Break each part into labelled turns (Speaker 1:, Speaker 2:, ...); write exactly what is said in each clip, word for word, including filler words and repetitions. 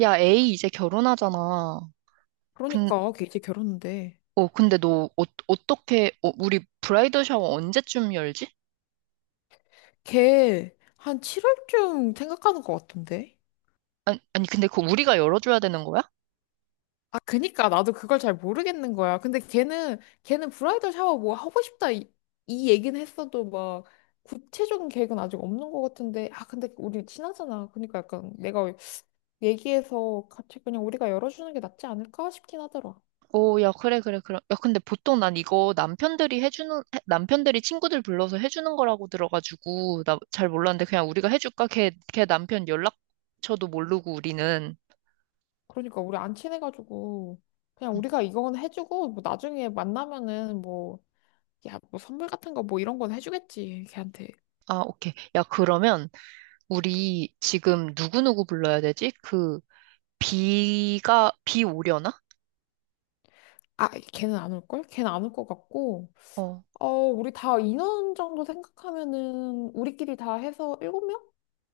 Speaker 1: 야, 에이 이제 결혼하잖아. 근,
Speaker 2: 그러니까 걔 이제 결혼인데,
Speaker 1: 어, 근데 너 어, 어떻게 어, 우리 브라이더 샤워 언제쯤 열지?
Speaker 2: 걔 한 칠월쯤 생각하는 것 같은데.
Speaker 1: 아니, 아니 근데 그거 우리가 열어줘야 되는 거야?
Speaker 2: 아, 그니까 나도 그걸 잘 모르겠는 거야. 근데 걔는 걔는 브라이덜 샤워 뭐 하고 싶다 이, 이 얘기는 했어도 막 구체적인 계획은 아직 없는 것 같은데. 아, 근데 우리 친하잖아. 그러니까 약간 내가 얘기해서 같이 그냥 우리가 열어주는 게 낫지 않을까 싶긴 하더라.
Speaker 1: 오, 야, 그래, 그래, 그래. 야, 근데 보통 난 이거 남편들이 해주는, 해- 남편들이 친구들 불러서 해주는 거라고 들어가지고, 나 잘 몰랐는데 그냥 우리가 해줄까? 걔, 걔 남편 연락처도 모르고 우리는.
Speaker 2: 그러니까 우리 안 친해가지고 그냥
Speaker 1: 음,
Speaker 2: 우리가 이건 해주고 뭐 나중에 만나면은 뭐. 야, 뭐 선물 같은 거 뭐 이런 건 해주겠지, 걔한테.
Speaker 1: 아, 오케이. 야, 그러면 우리 지금 누구누구 불러야 되지? 그, 비가, 비 오려나?
Speaker 2: 아, 걔는 안 올걸? 걔는 안 올 것 같고.
Speaker 1: 어.
Speaker 2: 어, 우리 다 인원 정도 생각하면은 우리끼리 다 해서 일곱 명.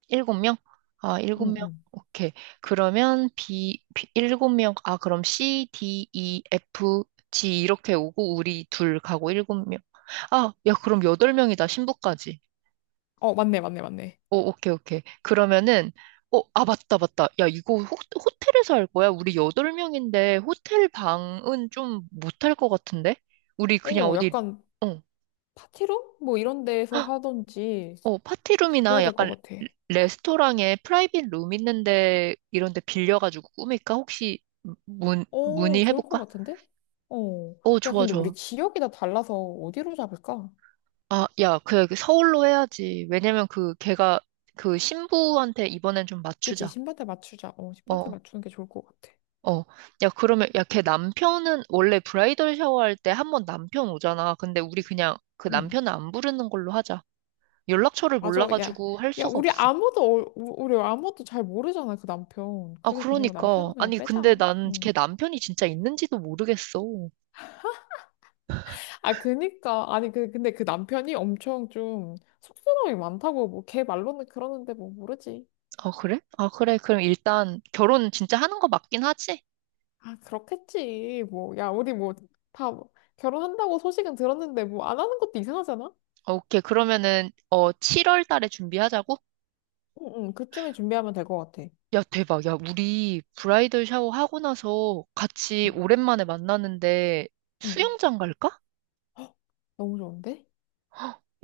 Speaker 1: 일곱 명? 아, 일곱
Speaker 2: 응,
Speaker 1: 명.
Speaker 2: 응.
Speaker 1: 오케이. 그러면 B, B 일곱 명. 아, 그럼 C, D, E, F, G 이렇게 오고 우리 둘 가고 일곱 명. 아, 야, 그럼 여덟 명이다. 신부까지.
Speaker 2: 어, 맞네, 맞네, 맞네.
Speaker 1: 오, 오케이, 오케이. 그러면은 어, 아, 맞다, 맞다. 야, 이거 호, 호텔에서 할 거야? 우리 여덟 명인데 호텔 방은 좀 못 할 것 같은데? 우리 그냥
Speaker 2: 어,
Speaker 1: 어디
Speaker 2: 약간
Speaker 1: 어.
Speaker 2: 파티룸? 뭐 이런 데에서 하던지
Speaker 1: 어,
Speaker 2: 그래야
Speaker 1: 파티룸이나
Speaker 2: 될 것
Speaker 1: 약간
Speaker 2: 같아.
Speaker 1: 레스토랑에 프라이빗 룸 있는데 이런 데 빌려가지고 꾸밀까? 혹시 문,
Speaker 2: 어, 좋을 것
Speaker 1: 문의해볼까?
Speaker 2: 같은데? 어.
Speaker 1: 어,
Speaker 2: 야,
Speaker 1: 좋아,
Speaker 2: 근데 우리
Speaker 1: 좋아.
Speaker 2: 지역이 다 달라서 어디로 잡을까?
Speaker 1: 아, 야, 그 서울로 해야지. 왜냐면 그 걔가 그 신부한테 이번엔 좀
Speaker 2: 그지?
Speaker 1: 맞추자.
Speaker 2: 신반대 맞추자. 어, 신반대
Speaker 1: 어,
Speaker 2: 맞추는 게 좋을 것 같아.
Speaker 1: 어. 야, 그러면 야, 걔 남편은 원래 브라이덜 샤워할 때 한 번 남편 오잖아. 근데 우리 그냥 그
Speaker 2: 응.
Speaker 1: 남편은 안 부르는 걸로 하자. 연락처를
Speaker 2: 맞아. 야,
Speaker 1: 몰라가지고 할
Speaker 2: 야,
Speaker 1: 수가
Speaker 2: 우리
Speaker 1: 없어.
Speaker 2: 아무도, 어- 우- 우리 아무도 잘 모르잖아, 그 남편.
Speaker 1: 아,
Speaker 2: 그래서 그냥
Speaker 1: 그러니까.
Speaker 2: 남편은 그냥
Speaker 1: 아니, 근데
Speaker 2: 빼자.
Speaker 1: 난 걔
Speaker 2: 응.
Speaker 1: 남편이 진짜 있는지도 모르겠어.
Speaker 2: 아, 그니까. 아니, 그, 근데 그 남편이 엄청 좀 쑥스러움이 많다고, 뭐, 걔 말로는 그러는데 뭐, 모르지.
Speaker 1: 아, 그래? 아, 그래. 그럼 일단 결혼 진짜 하는 거 맞긴 하지?
Speaker 2: 아, 그렇겠지. 뭐, 야, 우리 뭐, 다 결혼한다고 소식은 들었는데 뭐, 안 하는 것도 이상하잖아?
Speaker 1: 아, 오케이. 그러면은, 어, 칠월 달에 준비하자고?
Speaker 2: 응, 응, 그쯤에 준비하면 될 것 같아.
Speaker 1: 야, 대박. 야, 우리 브라이덜 샤워 하고 나서 같이
Speaker 2: 응.
Speaker 1: 오랜만에 만나는데
Speaker 2: 응.
Speaker 1: 수영장 갈까?
Speaker 2: 헉, 너무 좋은데?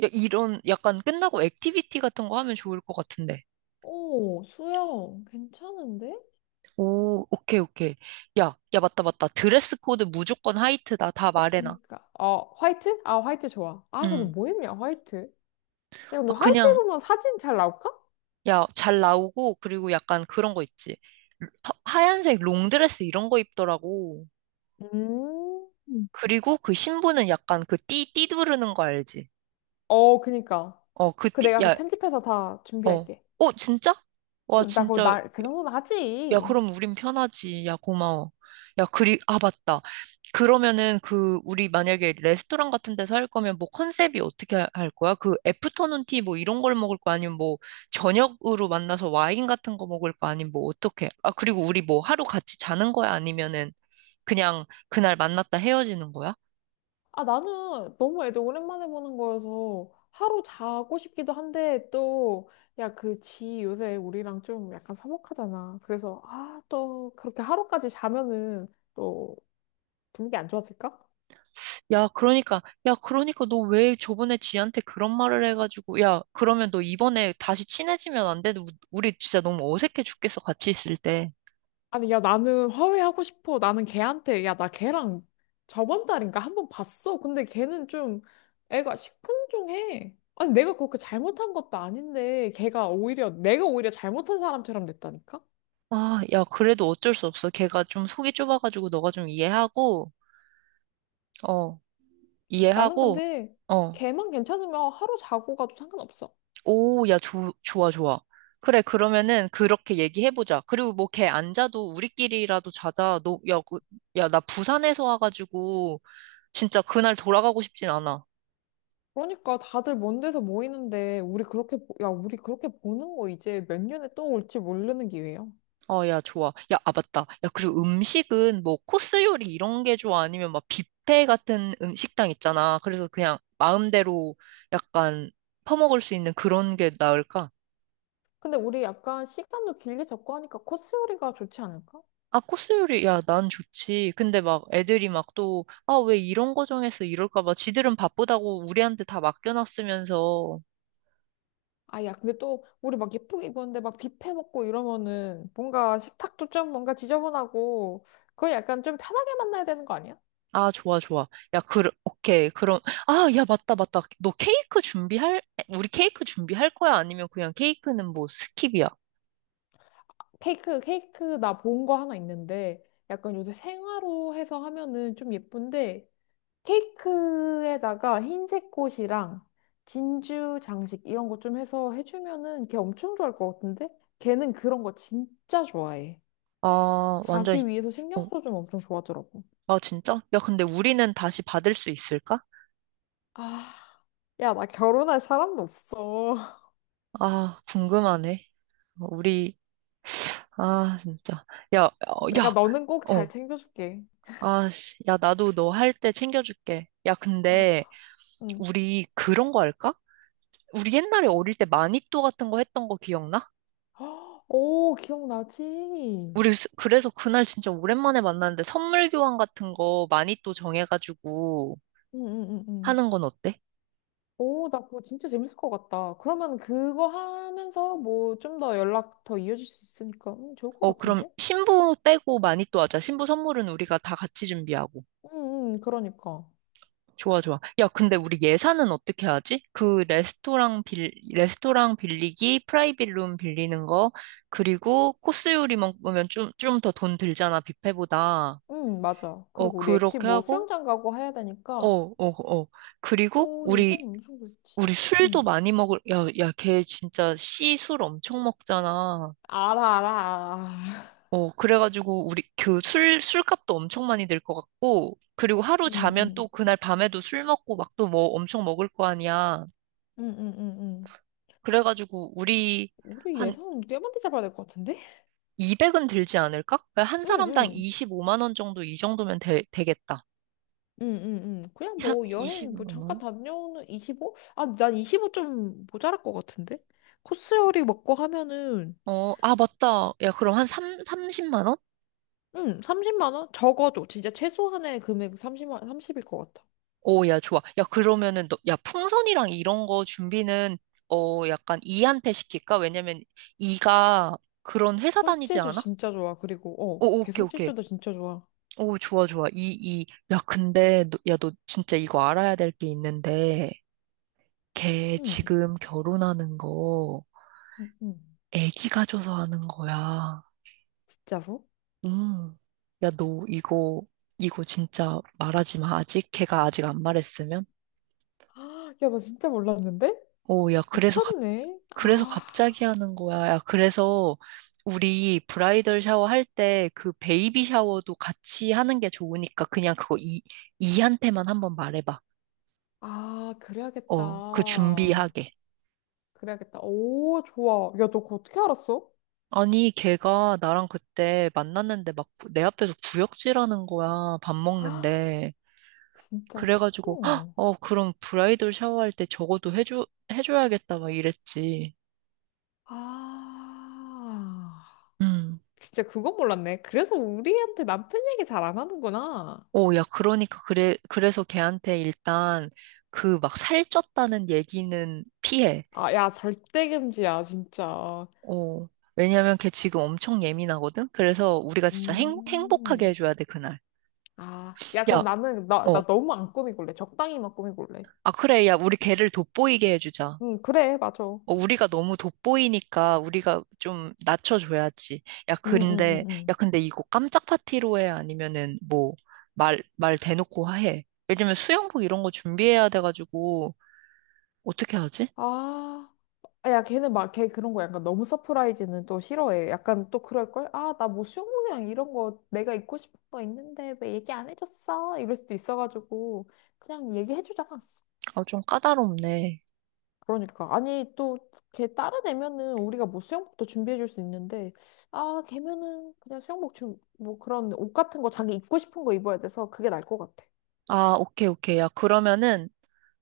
Speaker 1: 야, 이런 약간 끝나고 액티비티 같은 거 하면 좋을 것 같은데.
Speaker 2: 오, 수영, 괜찮은데?
Speaker 1: 오, 오케이, 오케이. 야, 야, 맞다, 맞다. 드레스 코드 무조건 화이트다. 다 말해놔.
Speaker 2: 그니까. 어, 화이트? 아, 화이트 좋아. 아, 근데
Speaker 1: 응.
Speaker 2: 뭐 입냐, 화이트? 야, 근데
Speaker 1: 아,
Speaker 2: 화이트
Speaker 1: 그냥,
Speaker 2: 입으면 사진 잘 나올까?
Speaker 1: 야, 잘 나오고, 그리고 약간 그런 거 있지. 하- 하얀색 롱드레스 이런 거 입더라고.
Speaker 2: 음.
Speaker 1: 그리고 그 신부는 약간 그 띠, 띠 두르는 거 알지?
Speaker 2: 어, 그니까.
Speaker 1: 어, 그
Speaker 2: 그
Speaker 1: 띠,
Speaker 2: 내가 그
Speaker 1: 야,
Speaker 2: 편집해서 다
Speaker 1: 어.
Speaker 2: 준비할게.
Speaker 1: 어, 진짜? 와,
Speaker 2: 음, 나 그거
Speaker 1: 진짜.
Speaker 2: 나, 그 정도는
Speaker 1: 야,
Speaker 2: 하지.
Speaker 1: 그럼 우린 편하지. 야, 고마워. 야, 그리, 아, 맞다. 그러면은 그, 우리 만약에 레스토랑 같은 데서 할 거면 뭐 컨셉이 어떻게 하- 할 거야? 그 애프터눈 티 뭐 이런 걸 먹을 거 아니면 뭐 저녁으로 만나서 와인 같은 거 먹을 거 아니면 뭐 어떻게? 아, 그리고 우리 뭐 하루 같이 자는 거야? 아니면은 그냥 그날 만났다 헤어지는 거야?
Speaker 2: 아, 나는 너무 애들 오랜만에 보는 거여서 하루 자고 싶기도 한데 또, 야, 그 지 요새 우리랑 좀 약간 서먹하잖아. 그래서, 아, 또 그렇게 하루까지 자면은 또 분위기 안 좋아질까?
Speaker 1: 야, 그러니까, 야, 그러니까 너 왜 저번에 지한테 그런 말을 해가지고, 야, 그러면 너 이번에 다시 친해지면 안 돼? 너- 우리 진짜 너무 어색해 죽겠어, 같이 있을 때.
Speaker 2: 아니, 야, 나는 화해하고 싶어. 나는 걔한테, 야, 나 걔랑 저번 달인가 한 번 봤어. 근데 걔는 좀 애가 시큰둥해. 아니, 내가 그렇게 잘못한 것도 아닌데, 걔가 오히려, 내가 오히려 잘못한 사람처럼 됐다니까?
Speaker 1: 아, 야, 그래도 어쩔 수 없어. 걔가 좀 속이 좁아가지고 너가 좀 이해하고, 어,
Speaker 2: 나는
Speaker 1: 이해하고,
Speaker 2: 근데
Speaker 1: 어,
Speaker 2: 걔만 괜찮으면 하루 자고 가도 상관없어.
Speaker 1: 오, 야, 조, 좋아, 좋아. 그래, 그러면은 그렇게 얘기해보자. 그리고 뭐 걔 안 자도 우리끼리라도 자자. 너, 야, 그, 야, 나 부산에서 와가지고 진짜 그날 돌아가고 싶진 않아.
Speaker 2: 그러니까 다들 먼 데서 모이는데, 우리 그렇게, 보- 야, 우리 그렇게 보는 거 이제 몇 년에 또 올지 모르는 기회야.
Speaker 1: 어, 야, 좋아. 야, 아, 맞다. 야, 그리고 음식은 뭐 코스 요리 이런 게 좋아? 아니면 막 뷔페 같은 음식당 있잖아. 그래서 그냥 마음대로 약간 퍼먹을 수 있는 그런 게 나을까?
Speaker 2: 근데 우리 약간 시간도 길게 잡고 하니까 코스 요리가 좋지 않을까?
Speaker 1: 아, 코스 요리, 야, 난 좋지. 근데 막 애들이 막 또, 아, 왜 이런 거 정해서 이럴까 봐. 지들은 바쁘다고 우리한테 다 맡겨놨으면서.
Speaker 2: 아, 야, 근데 또, 우리 막 예쁘게 입었는데 막 뷔페 먹고 이러면은 뭔가 식탁도 좀 뭔가 지저분하고, 그거 약간 좀 편하게 만나야 되는 거 아니야?
Speaker 1: 아, 좋아, 좋아. 야, 그, 오케이. 그럼, 아, 야, 맞다, 맞다. 너 케이크 준비할, 우리 케이크 준비할 거야? 아니면 그냥 케이크는 뭐 스킵이야?
Speaker 2: 케이크, 케이크 나 본 거 하나 있는데, 약간 요새 생화로 해서 하면은 좀 예쁜데, 케이크에다가 흰색 꽃이랑 진주 장식 이런 거 좀 해서 해주면은 걔 엄청 좋아할 것 같은데? 걔는 그런 거 진짜 좋아해.
Speaker 1: 아, 완전, 이-
Speaker 2: 자기 위해서 신경
Speaker 1: 어,
Speaker 2: 써주면 엄청 좋아하더라고.
Speaker 1: 아, 진짜? 야, 근데 우리는 다시 받을 수 있을까?
Speaker 2: 아, 야, 나 결혼할 사람도 없어.
Speaker 1: 아, 궁금하네. 어, 우리, 아, 진짜. 야, 어,
Speaker 2: 내가
Speaker 1: 야,
Speaker 2: 너는 꼭
Speaker 1: 어.
Speaker 2: 잘 챙겨줄게.
Speaker 1: 아, 씨, 야, 나도 너 할 때 챙겨줄게. 야, 근데
Speaker 2: 알았어. 응.
Speaker 1: 우리 그런 거 할까? 우리 옛날에 어릴 때 마니또 같은 거 했던 거 기억나?
Speaker 2: 오, 기억나지? 응,
Speaker 1: 우리 스- 그래서 그날 진짜 오랜만에 만났는데 선물 교환 같은 거 마니또 정해가지고
Speaker 2: 응, 응, 응.
Speaker 1: 하는 건 어때?
Speaker 2: 오, 나 그거 진짜 재밌을 것 같다. 그러면 그거 하면서 뭐 좀 더 연락 더 이어질 수 있으니까 음, 좋을 것
Speaker 1: 어, 그럼
Speaker 2: 같은데?
Speaker 1: 신부 빼고 마니또 하자. 신부 선물은 우리가 다 같이 준비하고.
Speaker 2: 응, 응, 그러니까.
Speaker 1: 좋아, 좋아. 야, 근데 우리 예산은 어떻게 하지? 그 레스토랑 빌, 레스토랑 빌리기, 프라이빗 룸 빌리는 거, 그리고 코스 요리 먹으면 좀, 좀 더 돈 들잖아, 뷔페보다.
Speaker 2: 응, 맞아.
Speaker 1: 어,
Speaker 2: 그리고 우리 액티브
Speaker 1: 그렇게
Speaker 2: 뭐
Speaker 1: 하고,
Speaker 2: 수영장 가고 해야
Speaker 1: 어,
Speaker 2: 되니까.
Speaker 1: 어, 어. 그리고
Speaker 2: 오, 예산
Speaker 1: 우리,
Speaker 2: 어느 정도 있지?
Speaker 1: 우리 술도
Speaker 2: 응.
Speaker 1: 많이 먹을, 야, 야, 걔 진짜 씨 술 엄청 먹잖아.
Speaker 2: 알아, 알아, 알아.
Speaker 1: 어, 그래가지고 우리 그 술, 술값도 엄청 많이 들 것 같고, 그리고 하루
Speaker 2: 응,
Speaker 1: 자면
Speaker 2: 응.
Speaker 1: 또 그날 밤에도 술 먹고 막 또 뭐 엄청 먹을 거 아니야.
Speaker 2: 응, 응, 응, 응.
Speaker 1: 그래가지고 우리
Speaker 2: 우리
Speaker 1: 한
Speaker 2: 예산 꽤 많이 잡아야 될 것 같은데?
Speaker 1: 이백은 들지 않을까? 한
Speaker 2: 응,
Speaker 1: 사람당
Speaker 2: 응.
Speaker 1: 이십오만 원 정도 이 정도면 되, 되겠다.
Speaker 2: 응, 응, 응. 그냥
Speaker 1: 이
Speaker 2: 뭐 여행 뭐
Speaker 1: 이십오만
Speaker 2: 잠깐
Speaker 1: 원?
Speaker 2: 다녀오는 이십오? 아, 난 이십오 좀 모자랄 것 같은데? 코스 요리 먹고 하면은,
Speaker 1: 어, 아 맞다. 야 그럼 한 삼, 삼십만 원?
Speaker 2: 응, 삼십만 원? 적어도 진짜 최소한의 금액 삼십만, 삼십일 것 같아.
Speaker 1: 오, 야 좋아. 야 그러면은 너, 야 풍선이랑 이런 거 준비는 어 약간 이한테 시킬까? 왜냐면 이가 그런 회사 다니지
Speaker 2: 손재주
Speaker 1: 않아?
Speaker 2: 진짜 좋아. 그리고, 어,
Speaker 1: 오,
Speaker 2: 걔
Speaker 1: 오케이, 오케이.
Speaker 2: 손재주도 진짜 좋아.
Speaker 1: 오, 좋아, 좋아. 이, 이, 야, 근데, 너, 야, 너 진짜 이거 알아야 될 게 있는데, 걔
Speaker 2: 응,
Speaker 1: 지금 결혼하는 거,
Speaker 2: 응, 응.
Speaker 1: 애기가 줘서 하는 거야.
Speaker 2: 진짜로?
Speaker 1: 음. 야, 너 이거, 이거 진짜 말하지 마. 아직 걔가 아직 안 말했으면?
Speaker 2: 아, 야, 나 진짜 몰랐는데?
Speaker 1: 오, 야, 그래서 갑,
Speaker 2: 미쳤네.
Speaker 1: 그래서
Speaker 2: 아,
Speaker 1: 갑자기 하는 거야. 야, 그래서 우리 브라이덜 샤워 할 때 그 베이비 샤워도 같이 하는 게 좋으니까 그냥 그거 이, 이한테만 한번 말해봐.
Speaker 2: 아,
Speaker 1: 어, 그
Speaker 2: 그래야겠다.
Speaker 1: 준비하게.
Speaker 2: 그래야겠다. 오, 좋아. 야, 너 그거 어떻게 알았어?
Speaker 1: 아니, 걔가 나랑 그때 만났는데 막 내 앞에서 구역질하는 거야. 밥
Speaker 2: 아,
Speaker 1: 먹는데.
Speaker 2: 진짜.
Speaker 1: 그래가지고 "헉, 어 그럼 브라이덜 샤워할 때 저거도 해줘 해줘야겠다 막 이랬지.
Speaker 2: 아,
Speaker 1: 음.
Speaker 2: 진짜 그건 몰랐네. 그래서 우리한테 남편 얘기 잘 안 하는구나.
Speaker 1: 오, 야 그러니까 그래 그래서 걔한테 일단 그 막 살쪘다는 얘기는 피해.
Speaker 2: 아, 야, 절대 금지야, 진짜.
Speaker 1: 어. 왜냐면 걔 지금 엄청 예민하거든. 그래서 우리가 진짜 행, 행복하게
Speaker 2: 음.
Speaker 1: 해줘야 돼 그날.
Speaker 2: 아, 야, 그럼
Speaker 1: 야,
Speaker 2: 나는, 나,
Speaker 1: 어.
Speaker 2: 나 너무 안 꾸미길래. 적당히만 꾸미길래.
Speaker 1: 아 그래 야 우리 걔를 돋보이게 해주자.
Speaker 2: 응, 그래, 맞아. 응,
Speaker 1: 어, 우리가 너무 돋보이니까 우리가 좀 낮춰줘야지. 야,
Speaker 2: 응, 응,
Speaker 1: 근데,
Speaker 2: 응.
Speaker 1: 야, 근데 이거 깜짝 파티로 해? 아니면은 뭐, 말, 말 대놓고 해? 예를 들면 수영복 이런 거 준비해야 돼가지고, 어떻게 하지?
Speaker 2: 아, 아, 야, 걔는 막, 걔 그런 거 약간 너무 서프라이즈는 또 싫어해. 약간 또 그럴걸? 아, 나 뭐 수영복이랑 이런 거 내가 입고 싶은 거 있는데 왜 얘기 안 해줬어? 이럴 수도 있어가지고. 그냥 얘기해주자.
Speaker 1: 아, 좀 까다롭네.
Speaker 2: 그러니까 아니 또 걔 다른 애면은 우리가 뭐 수영복도 준비해 줄 수 있는데 아 걔면은 그냥 수영복 좀뭐 그런 옷 같은 거 자기 입고 싶은 거 입어야 돼서 그게 나을 것 같아.
Speaker 1: 아, 오케이, 오케이. 야, 그러면은,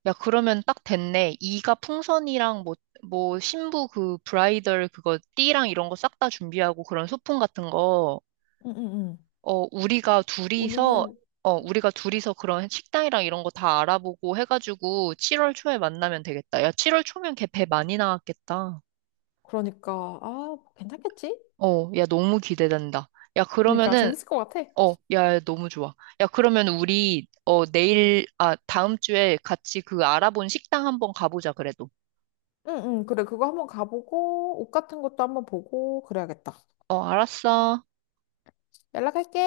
Speaker 1: 야, 그러면 딱 됐네. 이가 풍선이랑 뭐, 뭐, 신부 그 브라이덜 그거 띠랑 이런 거 싹 다 준비하고 그런 소품 같은 거.
Speaker 2: 응, 응, 응.
Speaker 1: 어, 우리가 둘이서,
Speaker 2: 우리는
Speaker 1: 어, 우리가 둘이서 그런 식당이랑 이런 거 다 알아보고 해가지고 칠월 초에 만나면 되겠다. 야, 칠월 초면 걔 배 많이 나왔겠다.
Speaker 2: 그러니까 아 괜찮겠지?
Speaker 1: 어, 야, 너무 기대된다. 야,
Speaker 2: 그러니까
Speaker 1: 그러면은,
Speaker 2: 재밌을 것 같아.
Speaker 1: 어, 야, 너무 좋아. 야, 그러면 우리, 어, 내일, 아, 다음 주에 같이 그 알아본 식당 한번 가보자, 그래도.
Speaker 2: 응응 그래 그거 한번 가보고 옷 같은 것도 한번 보고 그래야겠다.
Speaker 1: 어, 알았어.
Speaker 2: 연락할게.